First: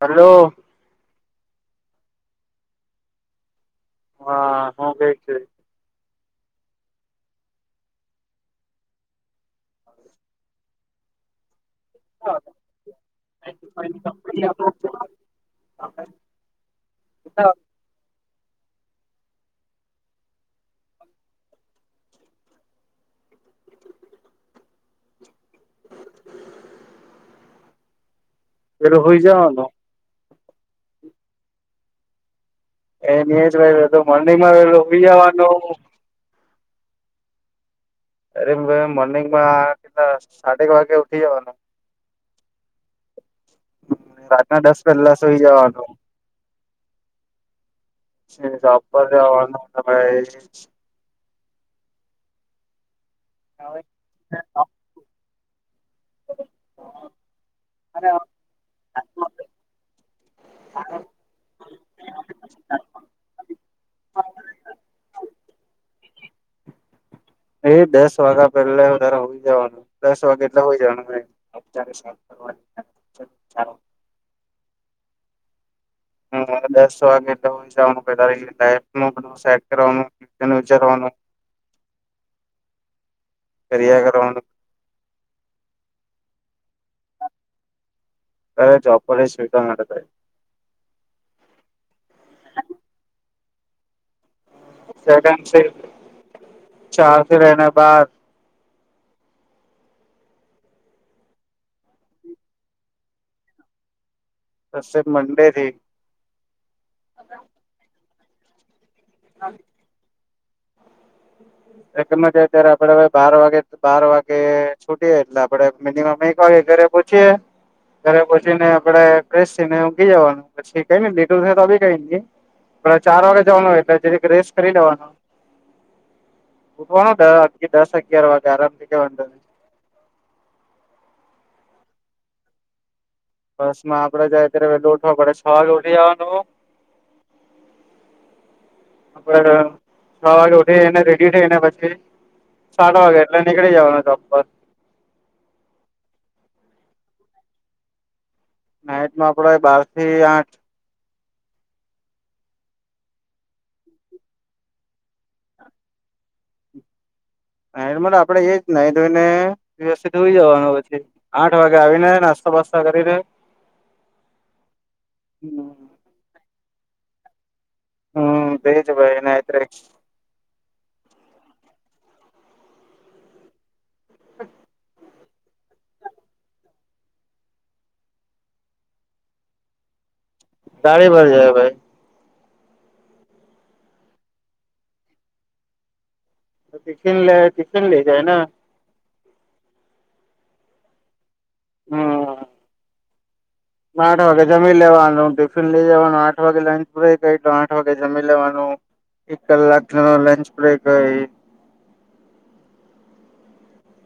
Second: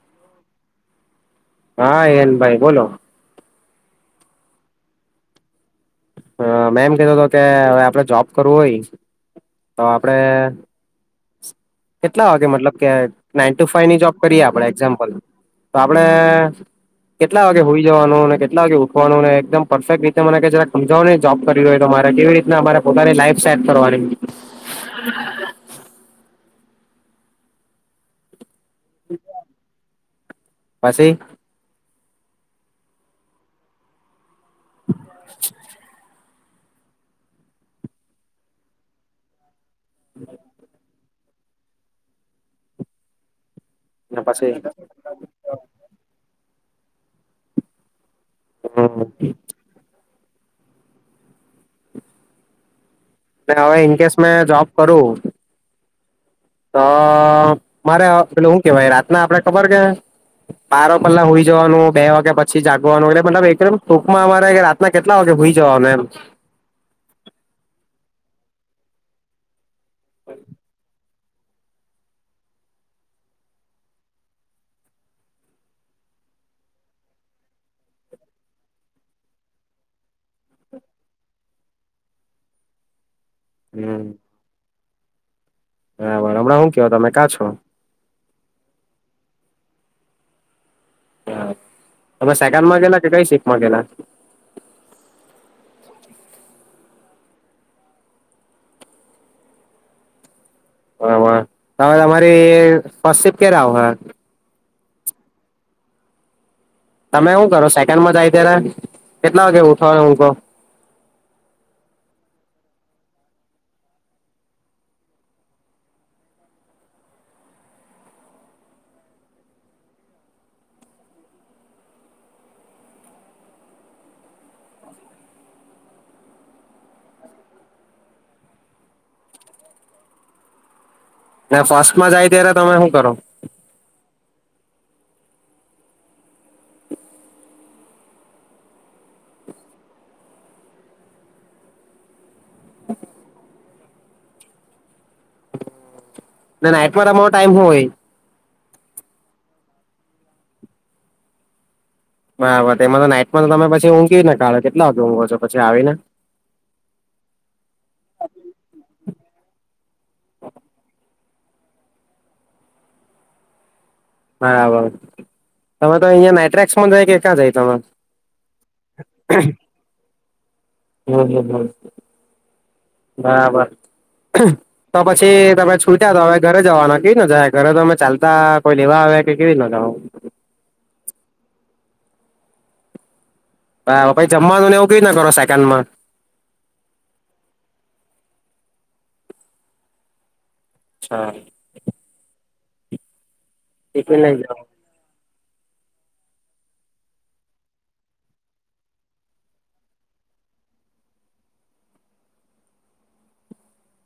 Hello. હા, હિયન ભાઈ બોલો. હા, હું કેય છે? હ મેમ કધો હતો કેવે આપડે જોબ કરવું હોય તો આપડે કેટલા વાગે મતલબ કે નાઈન ટુ ફાઈવ ની જોબ કરીએ આપડે એક્ઝામ્પલ તો આપણે કેટલા વાગે હોઈ જવાનું અને કેટલા વાગે પરફેક્ટ રીતે મ જ સમજાવો જોબ કરી હોય તો મારે કેવી રીતના મારે પોતાની લાઈફ સેટ કરવાની એલો હો જાાવનો પાછી એ જ નહી માલો મીજવાનો અરે મોર્નિંગમાં સાડક વાગ થવાના ને પછી રાતના દસ પહેલા સુઈ જવાનું એ હમ સાપર જવાનુંય [inaudible] હવે ઇન કેસ મેં જોબ કરું તો મારે પટલે શું કેવાય રાતના આપડે ખબર કે બારો પહેલા હોઈ જવાનું બે વાગે પછી જાગવાનું એટલે એકમ ટૂંકમાં અમારે રાતના કેટલા વાગે હોઈ જવાને એમ એ દસ વાગ્યા પેલા તારે હોય જવાનું દસ વાગે એટલા હોય જવાનું અત્યારે સા કરવાનીાલો હ દસ વાગે એટલે જવાનું લે કરવાનું વિચારવાનું ફરી હમ કરરનું બરાબર હમણા શું કે તમે ક્યા છો કરે જબ કરી સ્વીકારના ત હા સેકન્ડમાંગેલા કે કઈ શી મગલા સેકન્ડ ચારથી રહેના બાદ હબ હવે તમારી સ્પ કે્યારે હ તે મંડેથી તમે એવું કરો સેકન્ડમાં જ કેરા કેટલા વાગે ઉઠોય હું તો ત્યારે આપે બાર વાગે બાર વાગે છૂટીએ એટલે આપણે મિનિમમ એક વાગે ઘરે પહચીએે ઘરે પહચીને આપે ફેશ થઈને ઉઊગી જવાનું પછી કઈ લીું તોી કઈ ચાર વાગે જવાનું હોય એટલે જે રી રેસ્ટ કરી લેવાનું ઉઠવાનું દસ અગિયાર વાગે આરામથી કેવા ના ફર્સ્ટમાં જાય ત્યારે તમે શું કરો બસમાં આપડે જાય ત્યારે વેું ઉઠવા પડે છ વાગે ઉઠી જવાનું આપ છ વાગે ઉઠીને રેડી થઈને પછી સાડા વાગે એટલે કે જવાના ટર ના ના એટવા અમારો ટાઈમ હોય નાઇટમાં આપડ બાર થી આઠ બરાબર તેમાં તો નાઈટમાં તો તમે પછી ઊંઘને કાળો કેટલા વાગે ઊંઘો છો પછી આવી ને નાઈટમાં આપડે એજ નાઈ ધોઈને વ્યવસ્થિત હુઈ જવાનું પછી આઠ વાગે આવીને નાસ્તા પાસ્તા કરી રે બરાબર તમે તો અહિયાં નાટ્રે ને જાય કે ક્યાં જાય ત તમામે હમ બેજ ભાઈ એનત હમ હમ હમ બરાબર ત પછી તમે છૂટ્યા તો હવે ઘરે જવાનું કેવી ના જાય ઘરે તોમે ચાલતા કોઈ લેવા આવ કે કેવી ર ના જાવ તાડી ભર જાય ભાઈ હા પછી જમવાનુંને એવું ક ના કરો સેકન્ડ માં ટિફન લે ટિશન લે જાય અ્છા હમ ટિફિન લઈ નાડવા જાવ જમીન લેવા ઉ લઈ જવાનું આઠ વાગે લંચ બ્રેક હઈ તો આઠ વાગે જમી લેવાનું એક કલાકનો લંચ બ્રેક હઈ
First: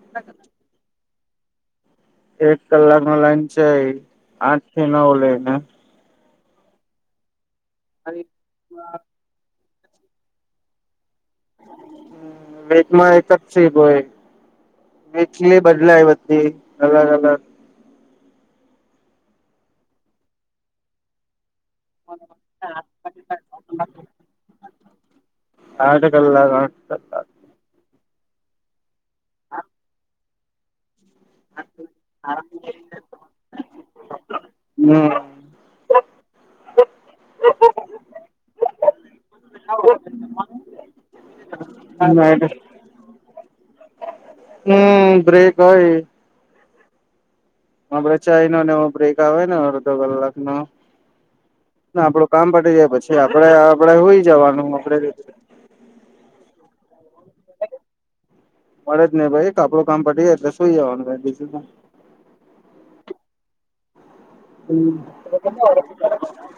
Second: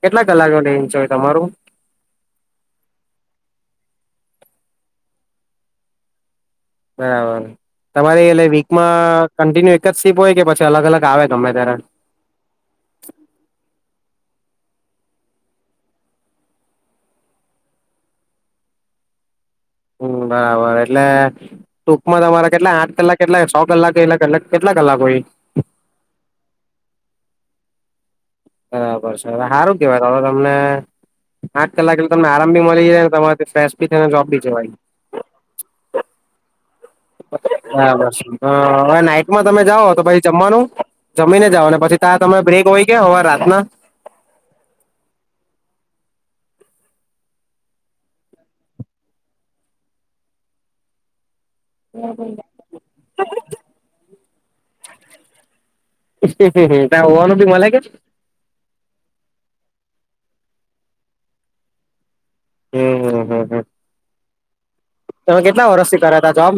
કેટલા કલાકો ને ઇંચો તમારું એક કલાક નો લાઈન છે આઠ થી નવ લઈને બરાબર તમારે એ વીકમાં કન્ટિન્યુ સીપ હોય કે પછ અલગ અલગ આવે ગમે ત્યારે વચમાં એક જ છે ભય એટલી બદલાઈ બધી અલગ અલગ હમ બરાબર એટલે ટૂંકમાં તમારા કેટલા આઠ કલાક કેટલા સો કલાક એટ કેટલા કલાકોય કલાક આઠ કલાક હરાબ હવે સારું કેવા તમને આઠ કલાક એટલે તમને આરામ ભી મળી જાયને તમારે ફેશ ભી થને જોબ બી જવાય હમ બરાબર હવે નાઈટમાં તમે જાઓ તો પછી જમવાનું જમીને ઓ અને પછી ત્યાં તમે બ્રેકય કે હવા રા ના હમ બ્રેક હોય ડ ચાઈ નને એ બ્રેક આવે ને અડધો કલાકનોો ના આપડું કામ પટી જાય પછી આપડે આપડે હોય જવાનું આપડે રી ક [unintelligible] પડે જ નહી ભાઈ આપડું કામ પડી જાય એટલે સુઈ જવાનું હમ હમ હમ હમ. [inaudible] તમે હ કેટલા વર્ષથી કર્યા હતા જોબ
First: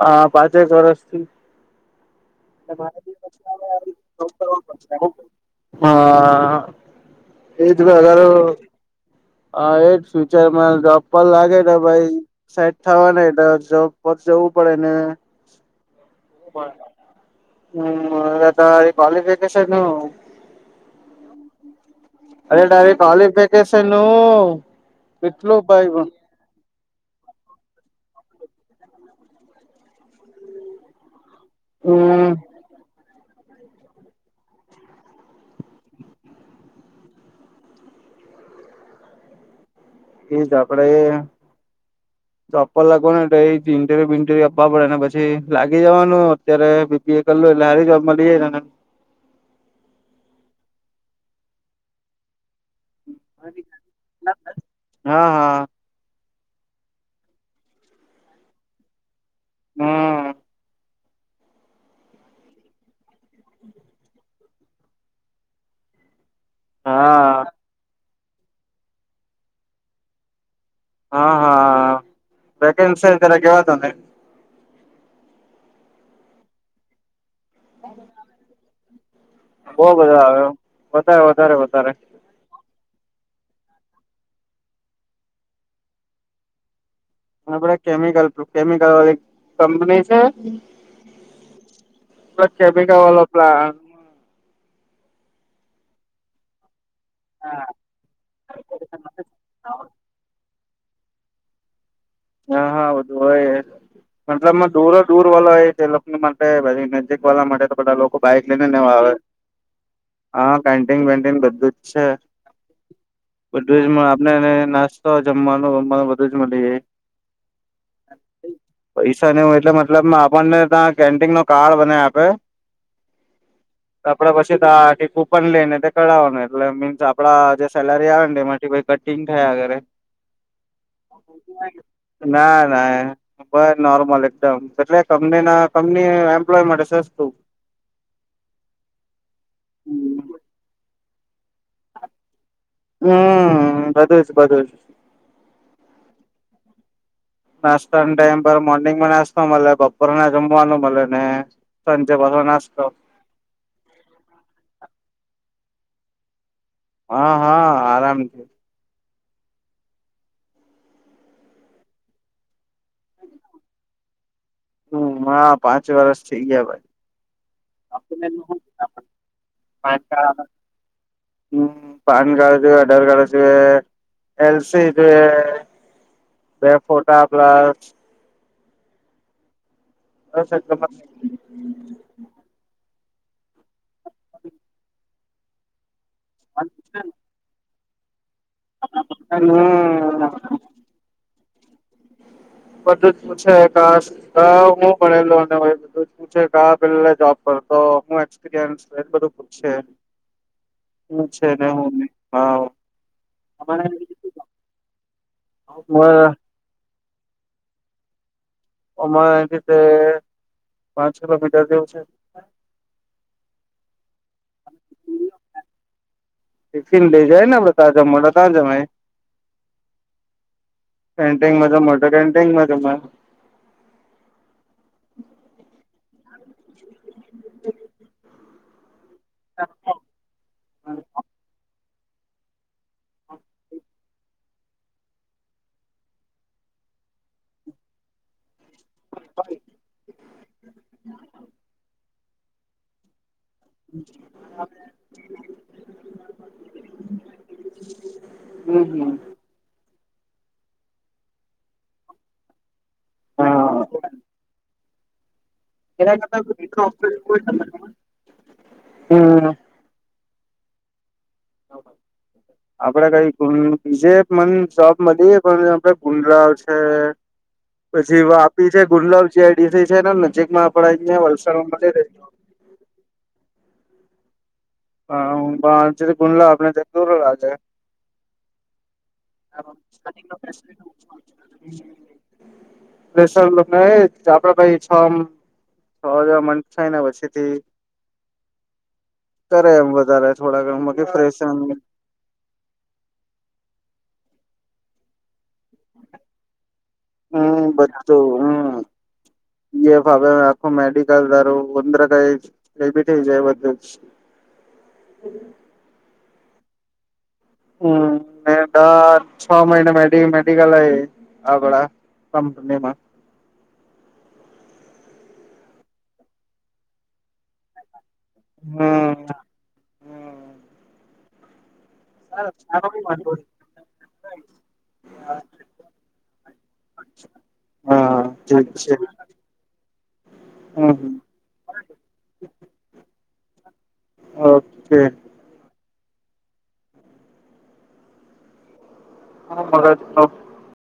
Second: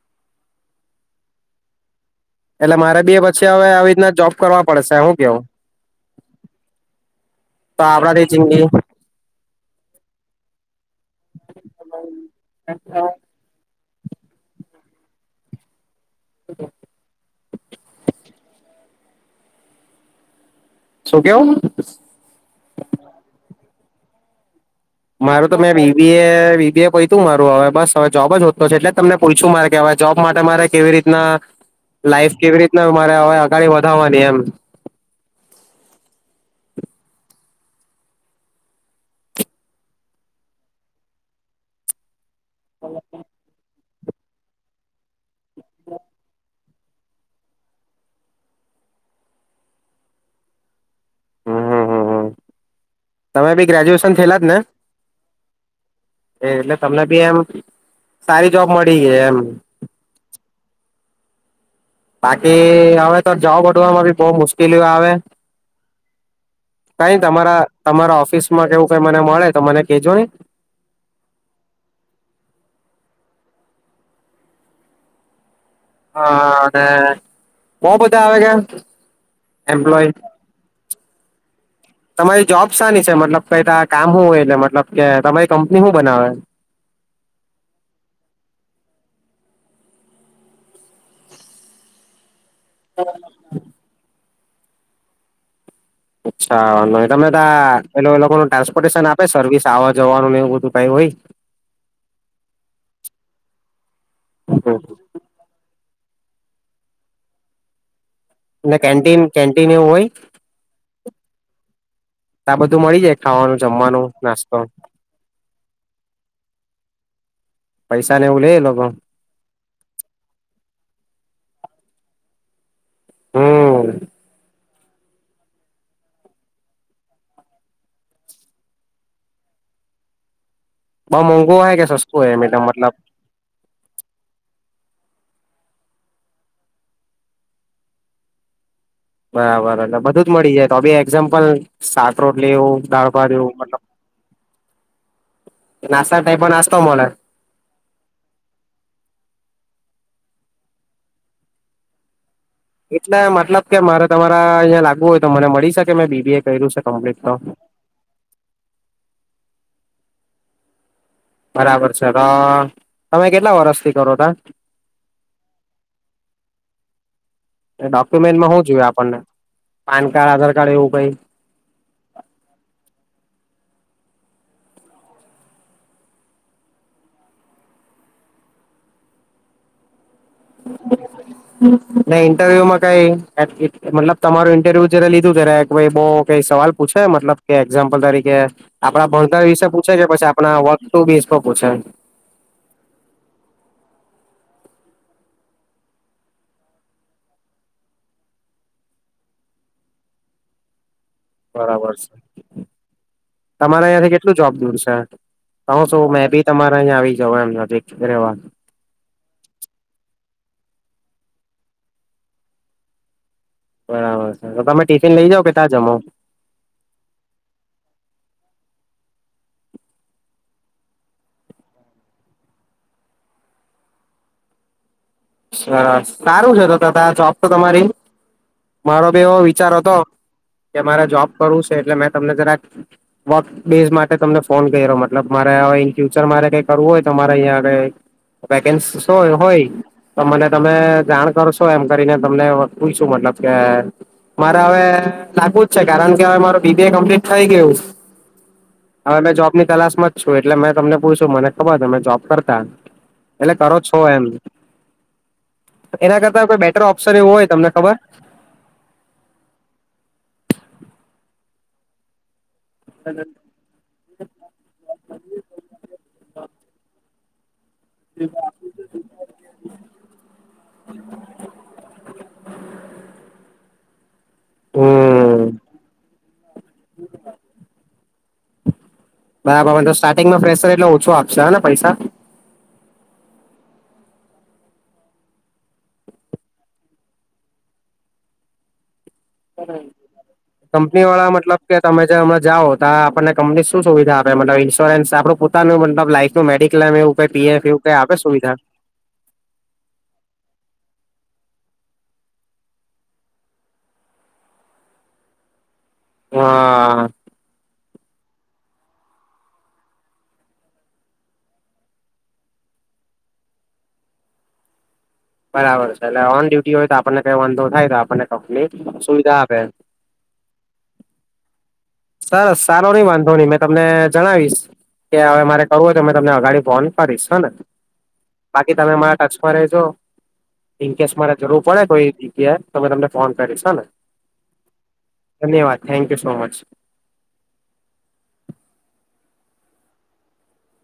હા પાંચેક વર્ષથી એટલે હા મારે બી પછી હવે આવી રીતના જોબ કરવા પડશે હું કેવું એજ તો અગર આપડાથી જિંદગી હા એ જ ફ્યુચરમાં જો પણ લાગે ને ભાઈ સેટ થવા ન એટલે જવું પડે અને બરાબ હમ ક્વલીિફિકેશન કેવું? શું કેવું? અરે તારી કોલીફીકેશન? માર તો મે બીબીએ પયતું મારું હવે બસ હવે જોબ જ હોતો છે એટલે તમને પૂલછું મારે કેવા જોબ માટે મારે કેવી રીતના હમ્મ લાઈફ કેવી રીતના હવે અગડી વધાવાની એમ એ જ આપ આપડે એ જોન પર લાગવાનું એટલે એ જ આપવા પડેને પછી લાગી જવાનું અત્યારે બીપીએ કરું એટલે હારી જોબમાં લી જાયને હમ હમ હમ હમ. તમે ભી ગ્રેજ્યુએશન થયેલા જ ને? હા હા એ એટલે તમને બી એમ સારી જોબ મળી ગઈ એમ. [unintelligible] હમ બાકી તો હવે જોબ હોધવામાં બી બહુ મુશ્કેલીઓ આવે. કઈ હા તમારા તમારા ઓ માં કેવું ક મને મળે તો મને કહેજો ને. હા હા ત્યારે કેવાતો ને હા અવે બહુ બધા આવે છે? બહવ બધો આવ્યો. વધ વધારે વધ તમારી જોબ શાની? મતલબ ક કામ શું હોય એટલે મતલબ કે તમારી કંપની હું બનાવે? ધ કેમિકલ કેમિકલ વાળી કંપની છે. કેબ કવાલો પ્લા અચ્છા તમે ત પે એ લોકોનું ટ્રાન્સપોર્ટેશન આપે સર્વિસ આવવા જવાનું એવું બધું સા હોહી હા હા બધું હોય મતલબમાં દૂરો દૂર વાળ હોય છે લોકો માટે મેજીિક વાળલા માટે તો બધા લોકો બાઈક ને લઈનેવા આવે કેન્ટીન કેન્ટીન એવું હોય હા કેન્ટીન વેન્ટીન બધું જ છે આ બધું મળી જાય ખાવાનું બધું જ જમવાનું આપને નાસ્તો જમવાનુંમવાનું બધું જ મળી જાય પૈસા ને એવું લે એ લોકો પૈસા ને હું એટલે મતલબ આપણને ત પેિંગ નો કાર્ડ બને આપે હમ આપડા પાછી તો કુપન લઈ ને તે કરઢાવવાનું એટલે મીન્સ આપડા જે સેલરી આવે ને એમાંથી કટિંગ થયા અગરે બ મંગુ હાય કે સ ના ના બસ નોર્મલ એકદમ એટલે કંપની કંપની એમ્પ્લોય માટે સસ્તું બરાબર એટલે બધું જ મળી જાય તો બી એક્ઝામ્પલ શાક રોટલી એવું દાળ ભાત એવું મતલબ હમ બધું છે બધું નાસ્તા ટાઈપ પણ નાસ્તો હો મરા નાસ્તા ટાઈમ પર મોર્નિંગમાં નાસ્તો મ બપોર ના જમવાનું મ સાંજે પાછ નાસ્તો એટલે મતલબ કે મારે તમારે અહીંયા લાગવુ હોય તો મને મળી મેં બીબી કર્યું છે ક તો હા હા આરામથી બરાબર છે તો તમે કેટલા વરષથી કરો તા હમ હા પાંચ વર્ષ થઈ ડોક્યુમેન્ટમાં હું જોયું આપણને પાન કાર્ડ ગયા આધાર કાર્ડ એવું કઈ હમ પાન કાર્ડ આધાર કાર્ જોએ એલસી જોએ બે ફોટા પ્લસ બસ એટલું હમ ના ઇંન્ટરવ્યુમાં કઈ મતલબ તમારું ઇન્ટરવ્યુ જયારે લીધું ત ભાઈ બહ કઈ સવાલ પૂછે મતબ ક કે એક્ઝામ્પલ તારીખે આપડા ભણતર વિશે પૂછે છે પછી આપણા વસ્તુ પૂ છે બધું જ પૂછે હું ભણેલુંધ પૂ પે જોબ કરતો એપરયસ બું પૂછ બરાબર છે તમારા અંથી કેટલું અમારે જોબ દૂર છે તો છું મે ભી તમારા અં આવી જવા એમવા આમાં એ રીતે પાંચ કિલો મીટર જેવું છે બરાબર છે તો તમે ટિફિન લઈ જાવ કે ત્યાં જમો ટિફિન લઇ જાય ને આપડે તાજા મળ જમા કેન્ટંગમાં જમ તો કેન્ટંગમાં જ સારું છે તો ત જોબ તો તમારી મારો એવો વિચાર હતો કે મારે જોબ કરવું છે એટલે મે તમે જરા વર્ક બેઝ માટે તમને ફોન કર્યો મતલબ મારે ઇન ફ્યુચર મારે કઈ કરવું હોય તો મારે અહીંયા આગ વેકન્સ સોય હોય તો મને તમે જાણ કરશો એમ કરીને તમને પૂ શું મતલબ મારે હવે લાગું જ છે કારણ કે હવે માર બીબી એ કમ્પ્લીટ થઈ ગયું હમ હમ હવે મે જોબની તલાશમાં શું એટલે મેં તમને પૂછું મને ખબર મેં જોબ કરતા એટલે કરો છો એમ [unintelligible] એ એના કરતા કોઈ બેટર ઓપ્શન એવું હોય તમને ખબર હમ [inaudible] આપડે કઈ બીજે મન જોબ મળીએ પણ આપડ ગુંડરાવ છે પછી વાપી છે ગુલબ જેસી છે ને નજીકમાં આપ વલસાડમાં જ ર હમ હ ગુલા આપડે જતો લયોૂ આજે બરાબર મ તો સ્ટાર્ટિંગમાં પેશર એટલે ઓછો આપશે હને પૈસા આપડ ભાઈ છ [unintelligible] પછીથી કરે એમ વધારે થોડા ઘણું કંપની વાળા ડિપ્રેશન મતલબ કે તમે જે હમણા જાઓ તો આપણને કંપની શું સુવિધા આપ ન્સ્યોરન્સ આપ લાઈ નુ મેક્લ એવું હમ પીએફ એવું કઈ આવે બધું સુવિધા હમ એ ભાવે આખું મેડિકલ ઉંદર કઈ બી થઈ જાય બધું જ હા હમ છ મહિના મે મેડિકલ આગળ કપનીમાં બરાબર છે એટલે ઓન ડ્યુટી હોય તો આપણને કઈ વાંધો થાય તો આપને ચોકલેટ હમ સુુવિધા હમ આપે સરસ સારો નઈ વાંધો નહી મેં તમને જણાવીશ કે હવે મારે કરવું હોય તો મેં તમને અઘાડી ફોન કરીશ હ ને હા ઠીક બાકી છે તમે મારા ટચમાં રેજો હમ ઇનકેસ મારે જરૂર પડે કોઈ જગ્યાએ તો તમને ફોન કરીશ હા ને ઓકે ધન્યવાદ થેન્ક યુ સો મચ હા મજ જ